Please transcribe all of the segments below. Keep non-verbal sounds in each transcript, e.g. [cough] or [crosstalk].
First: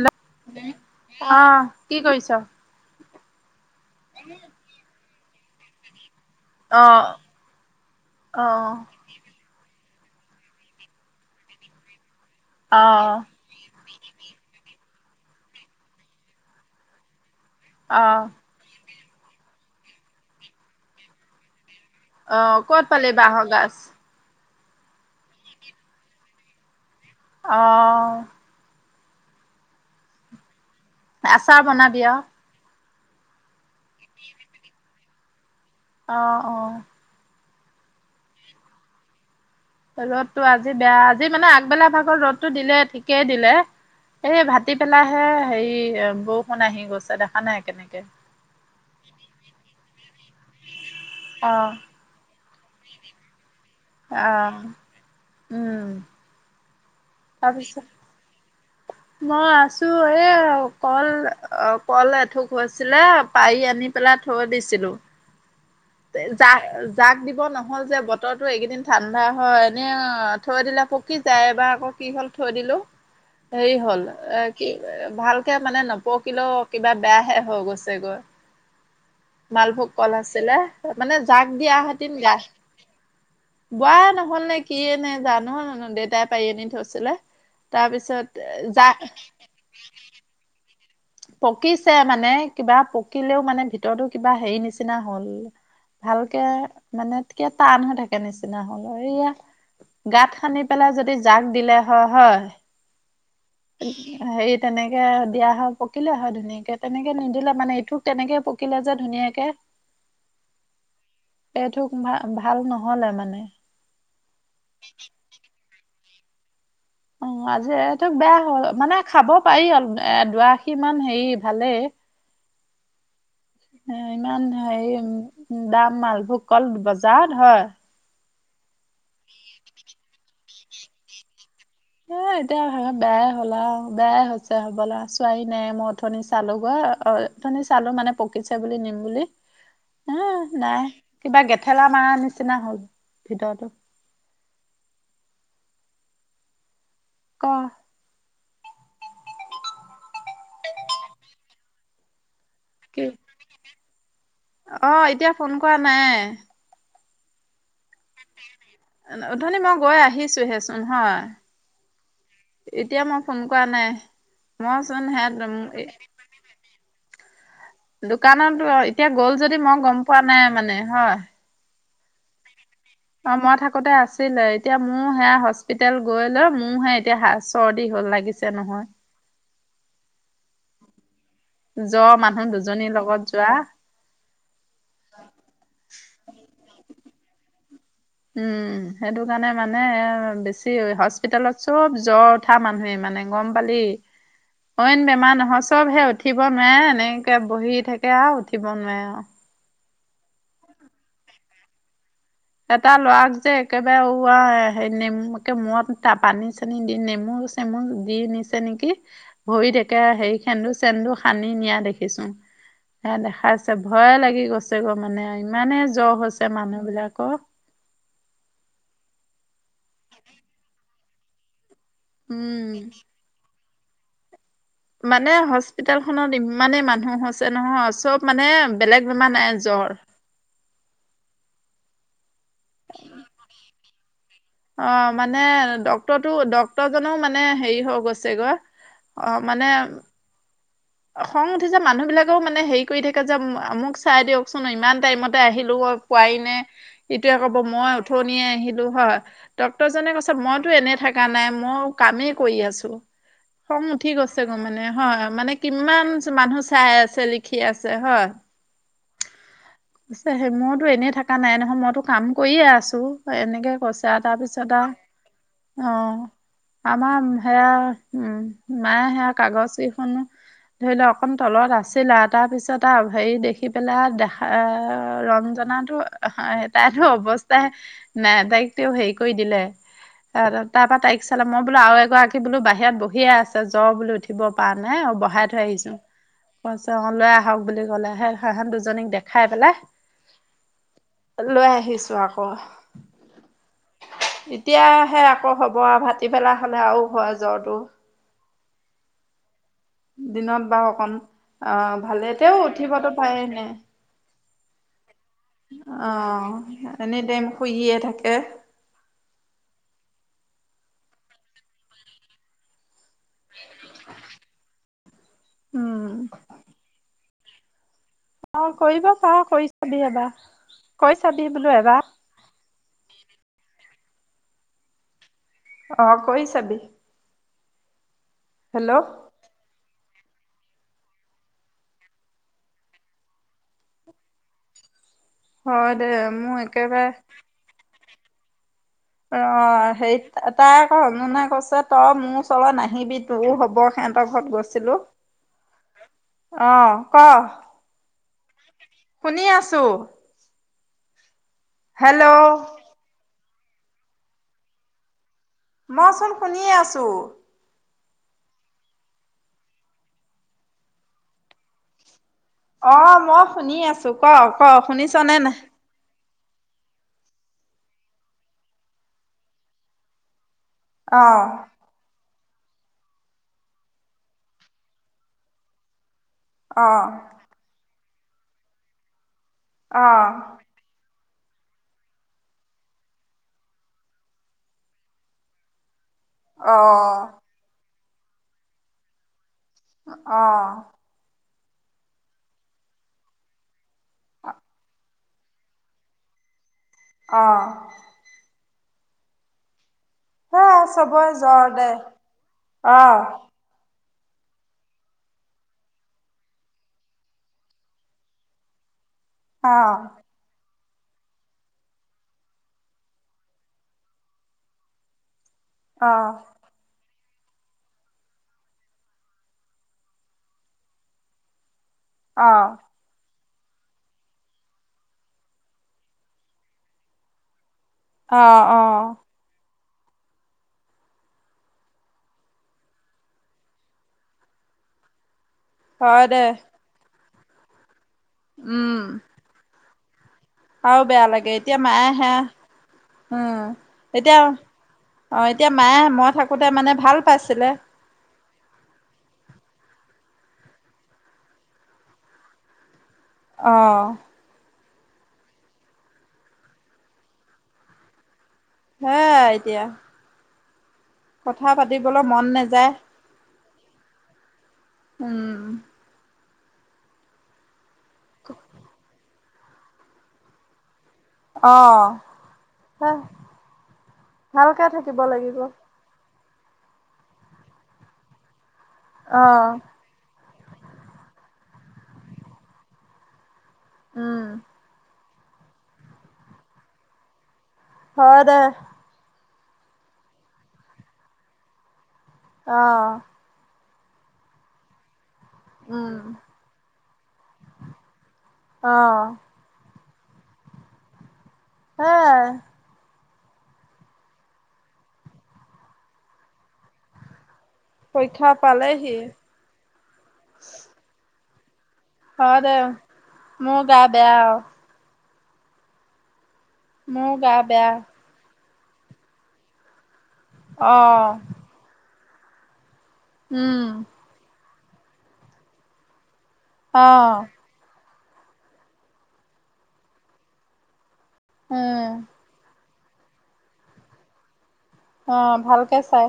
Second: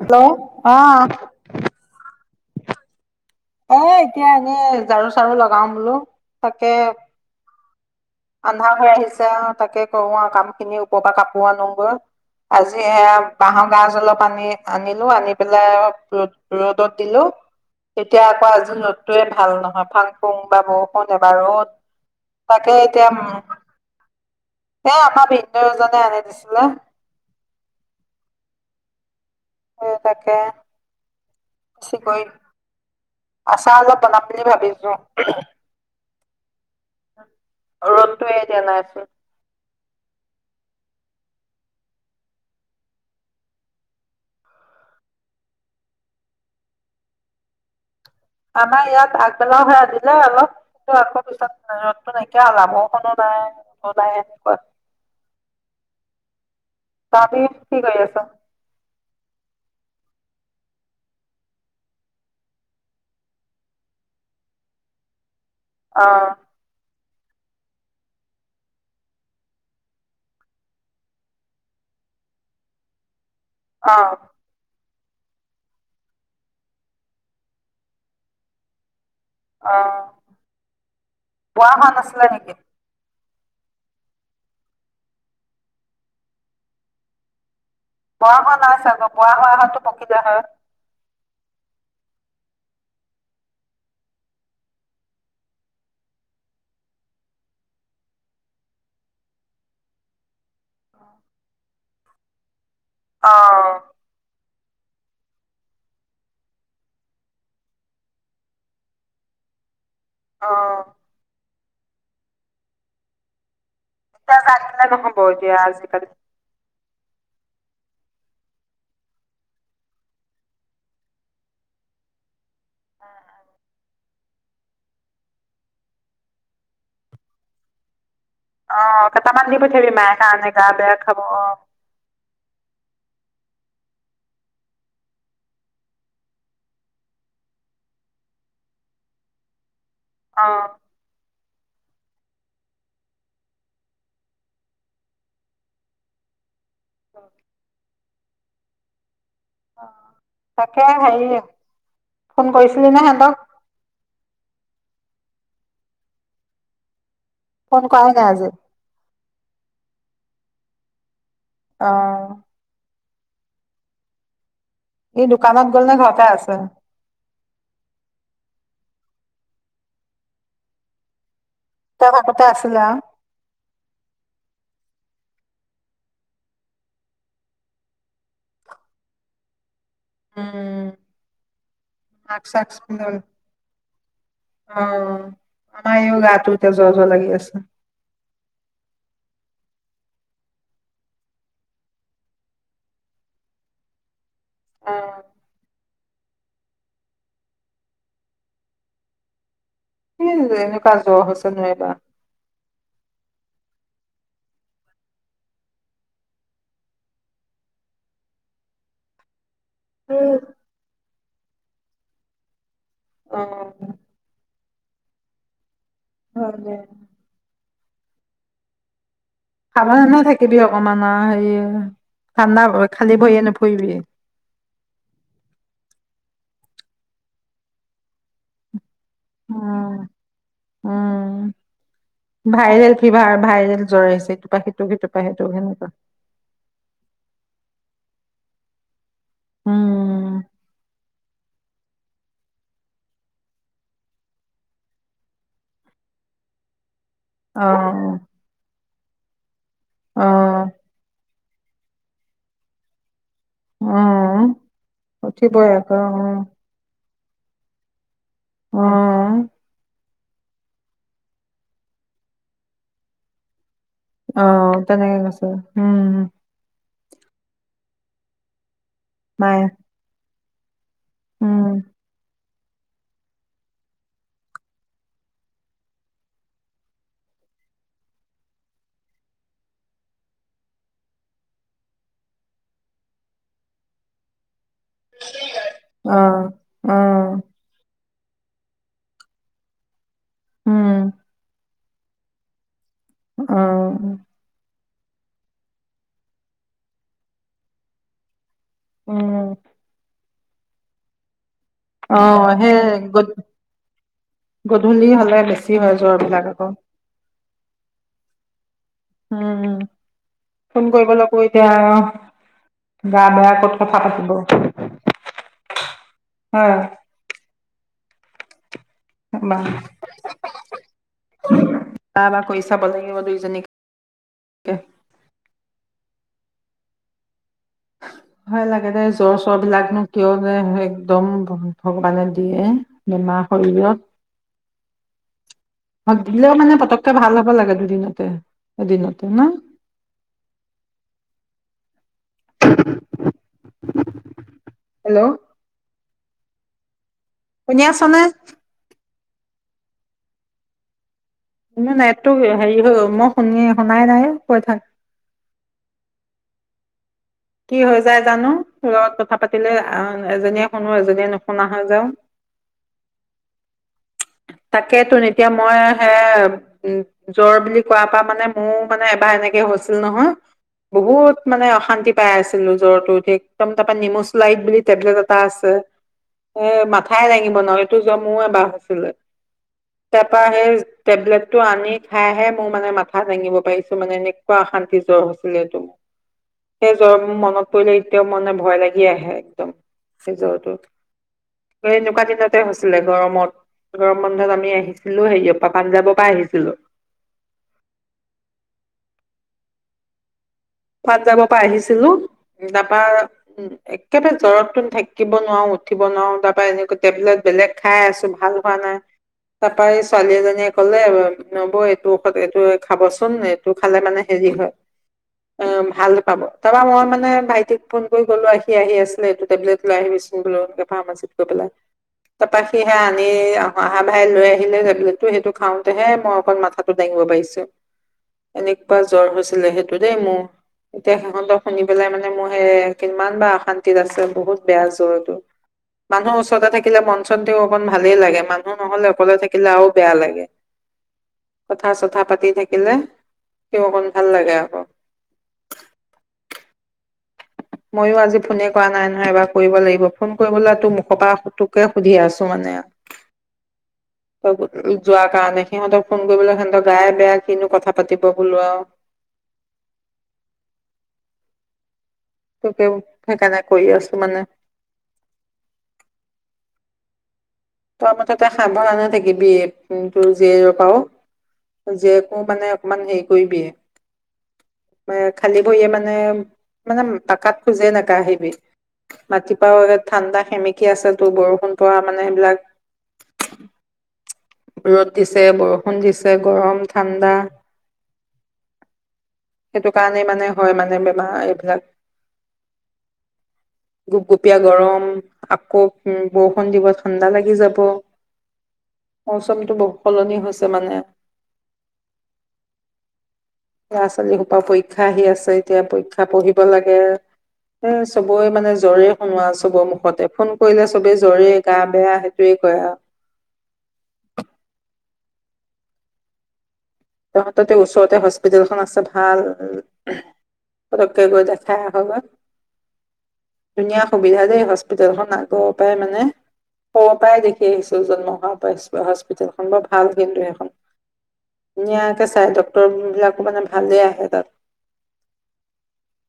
Hello অঁহ অ কি কৰিছ? এ' এতিয়া এনেই ঝাৰু- চাৰু লগাই আছো। [unintelligible] তাকে অ অ আন্ধা হৈ আহিছে অ তাকে কৰো আৱ কামখিনি ওপ পা কাপোৰ আনোগৈ আজি অ এ বাঁহৰ গাজ অলপ আনি আনি লো আনি পেলাই ৰ ৰ'দত দিলো অ এতিয়া আকৌ আজি বতটোৱে ভাল নহয় ফাং ফুং এবা বৰষুণ এবাৰ ৰ'দ অ তাকে ক'ত এতিয়া পালে বাঁহ গাজ এ আমাৰ ভিনদেউ এজনে আনি দিছিলে অহ সে তাকে আচাৰ বনাবি আৱ আচা অলপ বনাম বুলি ভাবিছোঁ উ উমহ অ অ ৰ'দটোয়ে এতিয়া নাইচোন ৰ'দটো আজি বেয়া আজি মানে আগবেলা ভাগত ৰ'দটো দিলে ঠিকে দিলে। এই ভাটি পেলাই হে হেৰি বৰষুণ আহি গৈছে দেখা নাই কেনেকে আমাৰ ইয়াত আগবেলা হৈ আছিলে অলপ কিন্তু আকৌ পিছত অ ৰ'দটো নাইকি কিয়া হ'ল আৱ বৰষুণো নাই ৰ'দো নাই এনেকুৱা অহ উম তঁহতি কি তাৰপিছত কৰি আছ মই আছোঁ এ কল অ কল এথুক হৈছিলে পাৰি আনি পেলাই থৈ দিছিলোঁ অ জা জাক দিব নহ'ল যে বতৰটো এইকেইদিন ঠাণ্ডা হয় এনে থৈ দিলে পকি যায় এবাৰ আকৌ কি হ'ল থৈ দিলো হেই অ হ'ল এ কি এ ভালকে মানে নপকিলেও কিবা বেয়াহে হৈ গৈছে গৈ অ মালভোগ কল আছিলে মানে জাক বোৱা দিয়া হোৱা হেতিন নাছিলে গা নেকি বোৱা নহ'ল নে কি এ নে, জানো দেউতাই পাৰি আনি থৈছিলে তাৰপিছত বোৱা হোৱা নাই জাক চাগে বোৱা হোৱা হলেতো পকিলে হয় পকিছে মানে কিবা পকিলেও মানে ভিতৰতো কিবা হেৰি নিচিনা হ'ল ভালকে মানে টান হৈ থাকে নিচিনা হ'ল এইয়া গাত খানি পেলাই যদি জাগ দিলে হয় হয় অ সেই তেনেকে দিয়া হওক। পকিলে হয় ধুনীয়াকে তেনেকে নিদিলে মানে এইটো তেনেকে পকিলে যে ধুনীয়াকে অ। ভাল ভাল নহলে মানে এতিয়া চাই থাকিলে নহ'ব এতিয়া আজিকালি অ আজি এই তোক বেয়া হ মানে খাব পাৰি অল এ দুআশী মান হেৰি ভালেই। এ ইমান হেৰি দাম মালভোগ কল বজাৰত হয়। অ কেইটামান দি পঠিয়াবি মাই কাৰণে গা বেয়া খাব অ। এ এতিয়া বেয়াই হ'লা বেয়াই হৈছে হ'বলা ছোৱাই নাই, মই অথনি চালোগৈ অ অথনি চালো মানে পকিছে বুলি নিম বুলি। হ অ নাই কিবা গেট খেলা মাৰ নিচিনা হ'ল ভিতৰতো। ক? অ। তাকে সেৰি ফোন কৰিছিলি কি? নে সেহতক? অ এতিয়া ফোন কৰা নাই। ফোন কৰা নাই আজি। অথনি মই গৈ আহিছোহেচোন হয়। অ। এতিয়া মই ফোন কৰা নাই। মই চোন ই দোকানত গ'ল সেই, নে ঘৰতে আছে দোকানতো এতিয়া গ'ল যদি মই গম পোৱা নাই মানে হয়। তই কাষতে আছিলি আও। অ মই থাকোতে আছিলে এতিয়া মোৰ সেয়া হস্পিতেল গৈ লৈ মোৰহে এতিয়া চৰ্দি হল লাগিছে নহয়। উম। য মাস্ক মানুহ চাস্ক দুজনীৰ পিন্ধল লগত যোৱা অ, আমাৰ ইও গাটো জ্বৰ জ্বৰ লাগি আছে। উম, সেইটোকাৰণে মানে এ বেছি হস্পিতালত চব জ্বৰ উঠা মানুহে মানে গম পালি। অইন অ', বেমাৰ নহয় চবহে উঠিব নোৱাৰে এনেকে বহি থাকে আৰু উঠিব নোৱাৰে আৰু। সে এনেকোৱা জ্বৰ হৈছে নহয় এইবাৰ। এটা ল'ৰাক যে একেবাৰে উ হা নেমুকে মূৰত পানী চানী দি নেমু চেমু দি নিছে নেকি? ভৰি থাকে হেৰি সেন্দুৰ- চেন্দুৰ সানি নিয়া দেখিছো। হে অ', দেখাইছে ভয় লাগি গৈছে। তেঘ মানে ইমানে জ্বৰ হৈছে হয় দে। মানুহ বিলাক সাৱধানে থাকিবি অকমান অ হেৰি ঠণ্ডা উম খালি ভৰিয়ে নো কৰিবিয়ে মানে হস্পিতেল খনত ইমানেই মানুহ হৈছে নহয় চব মানে বেলেগ বেমাৰ নাই উম, জ্বৰ উম। ভাইৰেল ফিভাৰ ভাইৰেল জ্বৰ হৈছে অ মানে ডক্তৰটো ডক্তৰ জনো মানে হেৰি হৈ গৈ ছে গৈ অঁ মানে উম, খং উঠিছে মানুহ বিলাকেও মানে হেৰি কৰি থাকে যে মোক চাই দিয়কচোন ইমান টাইমতে আহিলো মই পোৱাই নাই ইটোৱে ক'ব মই অ', উঠনিয়ে আহি সেইটো হয় ডক্তৰজনে কৈছে অ', মইতো এনেই থকা নাই মই কামেই কৰি আছো খং উঠি গৈছে অ', গৈ মানে হয় মানে উঠিবই হয় আকৌ ইমান মানুহ চাই চাই আছে লিখি আছে হয় উম পাছে সেই মোৰতো এনেই থকা নাই নহয় মইতো কাম কৰিয়ে আছো এনেকে কৈছে আৰু অহ তাৰপিছত আৰু তেনেকে কৈছে অ উম আমাৰ সেয়া উম মায়ে সেয়া মায়ে কাগজ কেইখনো ধৰি লও অকন উম তলত আছিল আও তাৰ পিছত আৰু হেৰি দেখি পেলাই দেখা ৰঞ্জো তাইতো অৱস্থাই নাই তাইক তেওঁ হেৰি কৰি দিলে তাৰ পৰাৰা তাইক চালে মই বোলো আৰু এগৰাকী বোলো বাহিৰত বহিয়ে আছে জ্বৰ বুলি উঠিব পৰা নাই বহাই থৈ আহিছো অ অ তাৰপিছত লৈ আহক বুলি ক'লে হিহত দুজনীক দেখাই উম পেলাই লৈ আহিছো ছো আক অ সে আকৌ হ'ব আৰু ভাটি পেলা হলে আৰু হয় জ্বৰটো উম দিনত বা অকণ অহ অ ভালে তেওঁ সেই উঠিবতো গ পায়নে গধূলি হ'লে বেছি হয় জ্বৰ বিলাক অ' আকৌ এনিটাইম শুইয়ে থাকে। উম, ফোন কৰিবলৈকো এতিয়া গা বেয়া ক'ত কথা পাতিব! উম হয়। অ'। কৰিব পাৰো, বা কৰি চাবি এবাৰ। কৈ চাবি বোলো এবাৰ। বা কৰি চাব লাগিব দুইজনীকে। অ' কৰি চাবি। ভয় লাগে হেল্ল' দেই, জ্বৰ-চ্বৰবিলাকনো। কিয় যে একদম ভগৱানে দিয়ে! বেমাৰ শৰীৰত। হয় দে দিলেও মোৰ মানে একেবাৰে পটককে ভাল হ'ব লাগে দুদিনত। তে। অ' সেই, তাই আকৌ [unintelligible] কৈছে তই। মোৰ ওচৰলে নাহিবি, তোৰো হ'ব। হেতৰ ঘৰত গৈছে। চিলো। হেল্ল' অ'। ক শুনি আছনে? শুনি আছো। মানে, নেটটো হেল্ল' হেৰি হৈ মই। শুনিয়ে শুনাই নাই। কৈ থাক। মইচোন শুনিয়ে আছো। কি হৈ যায় জানো? তোৰ লগত কথা পাতিলে এজনীয়ে শুনো, এজনীয়ে নুশুনা হৈ যাও। অ' মই শুনি আছো, ক ক তাকেতোন শুনিছনে এতিয়া নাই? মই হে উম জ্বৰ বুলি কোৱাৰ পৰা মানে, মোৰ মানে এবাৰ এনেকে হৈছিল নহয়! বহুত অহ মানে অশান্তি। পাই আছিলো জ্বৰটো উঠি একদম, তাৰপা নিমোচলাইট বুলি টেবলেট এটা আছে। এ অহ মাথাই দাঙিব নহয়। টো জমুৱে বাহ [unintelligible] তাপা সেই, টেবলেটটো আনি খাইহে মোৰ মানে মাথা দাঙিব পাৰিছো মানে, এনেকুৱা অশান্তি জ্বৰ হৈছিলে এইটো মোৰ। সেই জ্বৰ মোৰ মনত পৰিলে, তেওঁ মনে ভয় লাগি আহে। উম সেই জৰটো এনেকুৱা দিনতে হৈছিলে গৰমত গৰম বন্ধত আমি আহিছিলো হেৰিয়ৰ পৰা পাঞ্জাৱৰ পৰা আহিছিলো অ সেয়াই চবৰে পাঞ্জাবৰ জ্বৰ পৰা দে আহিছিলো অহ তাৰপৰা উম একেবাৰে জ্বৰত ত থাকিব নোৱাৰো উঠিব নোৱাৰো তাৰ পৰা এনেকুৱা টেবলেট বেলেগ খাই আছো ভাল হোৱা নাই অহ তাৰাপৰা ছোৱালী এজনীয়ে কলে নবৌ এইটো ঔষধ এইটোৱে খাবচোন এইটো খালে মানে হেৰি হয় অ ভাল অহ পাব তাৰপৰা মই মানে ভাইটিক ফোন কৰি কলো আহি সি আহি আছিলে এইটো টেবলেট লৈ আহিবিচোন বোলো এ ফাৰ্মাচীত গৈ পেলাই তাৰপৰা অহ সি বেয়া আনি আও অহা ভাই লৈ আহিলে টেবলেটটো সেইটো খাওঁতেহে মই অকণ মাথাটো দাঙিব পাৰিছো অ অ এনেকুৱা জ্বৰ হৈছিলে ততেই মোৰ এতিয়া সিহঁতক শুনি পেলাই মানে মোৰ সেই কিমান বাৰ অশান্তিত আছে বহুত বেয়া জ্বৰটো হয় মানুহৰ দে ওচৰতে থাকিলে মন চন তেও অকনমা- ভালেই লাগে মানুহ উম নহ'লে অকলে থাকিলে আৰু বেয়া লাগে আৰু বেয়া লাগে এতিয়া কথা মাই চথা পাতি থাকিলে হেয়া তেওঁ অকণ উম ভাল এতিয়া লাগে আকৌ। অঁ এতিয়া মায়ে মই থাকোঁতে মানে ভাল পাইছিলে ময়ো আজি ফোনে কৰা নাই নহয় এবাৰ কৰিব লাগিব ফোন কৰিবলৈ তো মুখৰ পৰা সেইটোকে সুধি আছো মানে অহ যোৱা কাৰণে সিহঁতক ফোন কৰিবলৈ সিহঁতক গায়ে বেয়া কিনো কথা পাতিব বোলো আৰু হা এতিয়া কথা পাতি- দিবলৈ মন তোকে নাযায় সেইকাৰণে কৰি আছো মানে উম তোৱা মতে তই সাবধানে থাকিবি থাকিবি তোৰ জীয়েৰ পাও অ'। জীয়েকো মানে অকমান হা হেৰি কৰিবি ভালকে থাকিব লাগিব। খালী ভৰিৰে মানে মানে পাকাত খোজে নাকাহিবি মাটি পাও অ', ঠাণ্ডা। সেমেকি আছে তোৰ বৰষুণ পৰা মানে সেইবিলাক উম, ৰ'দ দিছে বৰষুণ দিছে গৰম ঠাণ্ডা। হয় দে। সেইটো কাৰণে মানে হয় মানে বেমাৰ এইবিলাক। আহ। গুপগুপীয়া গৰম। আকৌ উম। বৰষুণ দিব ঠাণ্ডা লাগি যাব। অ', টো বহুত সলনি হৈছে মানে। সেযায়। ল'ৰা ছোৱালীসোপা পৰীক্ষা আহি আছে এতিয়া পৰীক্ষা পঢ়িব লাগে। এ চবৰে পৰীক্ষা মানে জ্বৰে পালেহি শুনোৱা চবৰ মুখতে ফোন কৰিলে চবেই জ্বৰে। গা বেয়া সেইটোৱে হয় দে কয় আৰু মো গা বেয়া আও। [inaudible] মোৰ গা তহততে বেয়া ওচৰতে হস্পিটেল। খন আছে ভাল তাতে অ', গৈ দেখাই আহা গৈ। উম। ধুনীয়া সুবিধা দেই হস পিতেলখন আগৰ পাই মানে। সৰু পাই অ', দেখি আহিছোঁ। জন্ম হোৱা পা হস্পিতেলখন বৰ ভাল কিন্তু সেইখন। উম, ধুনীয়াকে চাই ডক ৰ বিলাকো মানে ভালেই আহে তাত। অ ভালকে চাই।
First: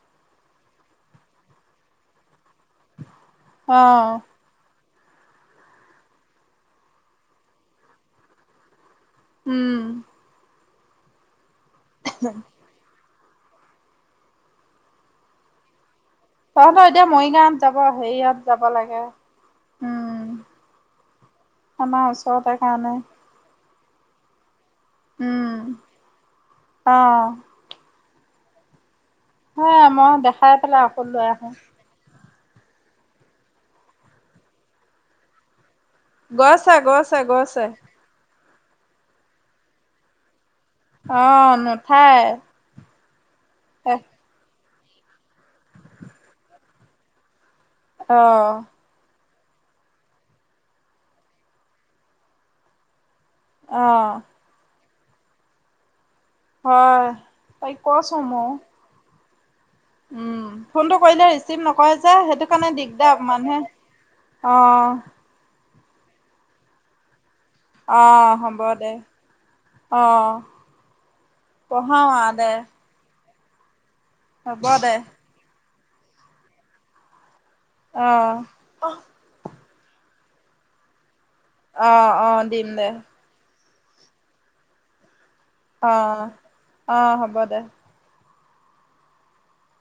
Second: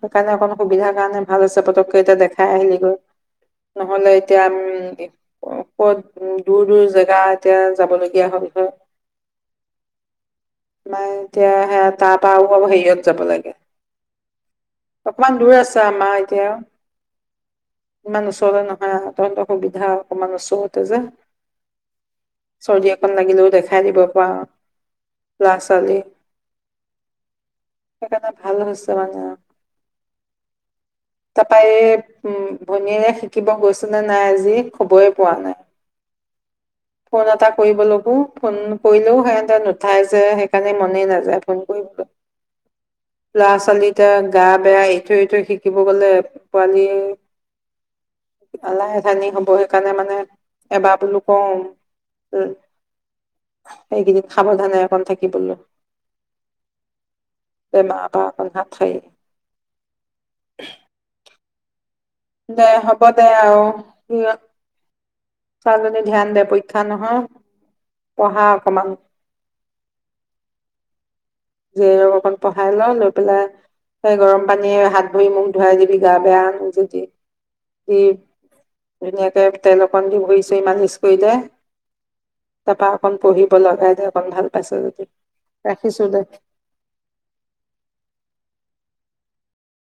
সেইকাৰণে অকণ সুবিধাৰ কাৰণে ভাল হৈছে পতকে এতিয়া দেখাই আহিলি গৈ। নহ'লে অ', এতিয়া উম কত উ দূৰ দূৰ জেগা এতিয়া যাব লগীয়া হল হয়। উম। নাই এতিয়া হে তাৰপা আও অ হেৰীয়ত। যাব লাগে। অকমান দূৰ আছে আ। আমাৰ এতিয়া তহঁতৰ এতিয়া মৰিগাঁৱত যাব ইমান হেৰিয়াত ওচৰতে যাব নহয় লাগে আও। তহতৰ সুবিধা উম। অকমান ওচৰতে যে আমাৰ ওচৰতে চৰ্দি কাৰণে অকন লাগিলেও দেখা দিব পাওঁ। উম আহ। সেইকাৰণে ভাল হৈছে। ত। সেইয়া মই দেখাই পেলাই অকৌ লৈ আহোঁ। তাৰপা এই উম! ভনীয়েৰে শিকিব গৈছেনে নাই আজি! খ'বৰে পোৱা নাই। গৈছে, গৈছে, ফোন এটা গৈছে। কৰিবলৈকো ফোন কৰিলেও সিহঁতে নুঠাই যে। সেইকাৰণে মনেই নাযায় অ'! ফোন কৰিব। নুঠায়। ল'ৰা [unintelligible] চলিত গাপ বেয়া, ইটোৱে, ইটো শিকিব গ'লে পোৱালি অঁ আলৈ আথানি হ'ব সেইকাৰণে, মানে এবাৰ বোলো কওঁ! উম! অঁ সেইখিনিত সাৱধানে থাকিবলৈ হয়। তাইক কৈছোঁ ম [unintelligible] উম! ফোনটো কৰিলে ৰি ৰিচিভ নকৰে যে, সেইটো দে কাৰণে হ'ব দে দিগদাৰ মানুহে, অ'! চালো দে, ধ্যান দে, পৰীক্ষা নহয়? অ'! পঢ়া হ'ব অকমান দে। অ'! যে, অকণ পঢ়াই লও ন [unintelligible] পেলাই গৰম হ'ব পানীয়ে দে হাত ভৰি মুখ ধুৱাই দিবি গা বেয়া যদি। কি অঁ ধুনীয়াকে তেল অকন দি ভৰি ছই মালিচ কৰিলে। অঁ অঁ দিম তাৰপা, দে অকন পঢ়িব লগাই দে অকণ ভাল পাইছে যদি। ৰাখিছোঁ দে। অ'! হ'ব দে।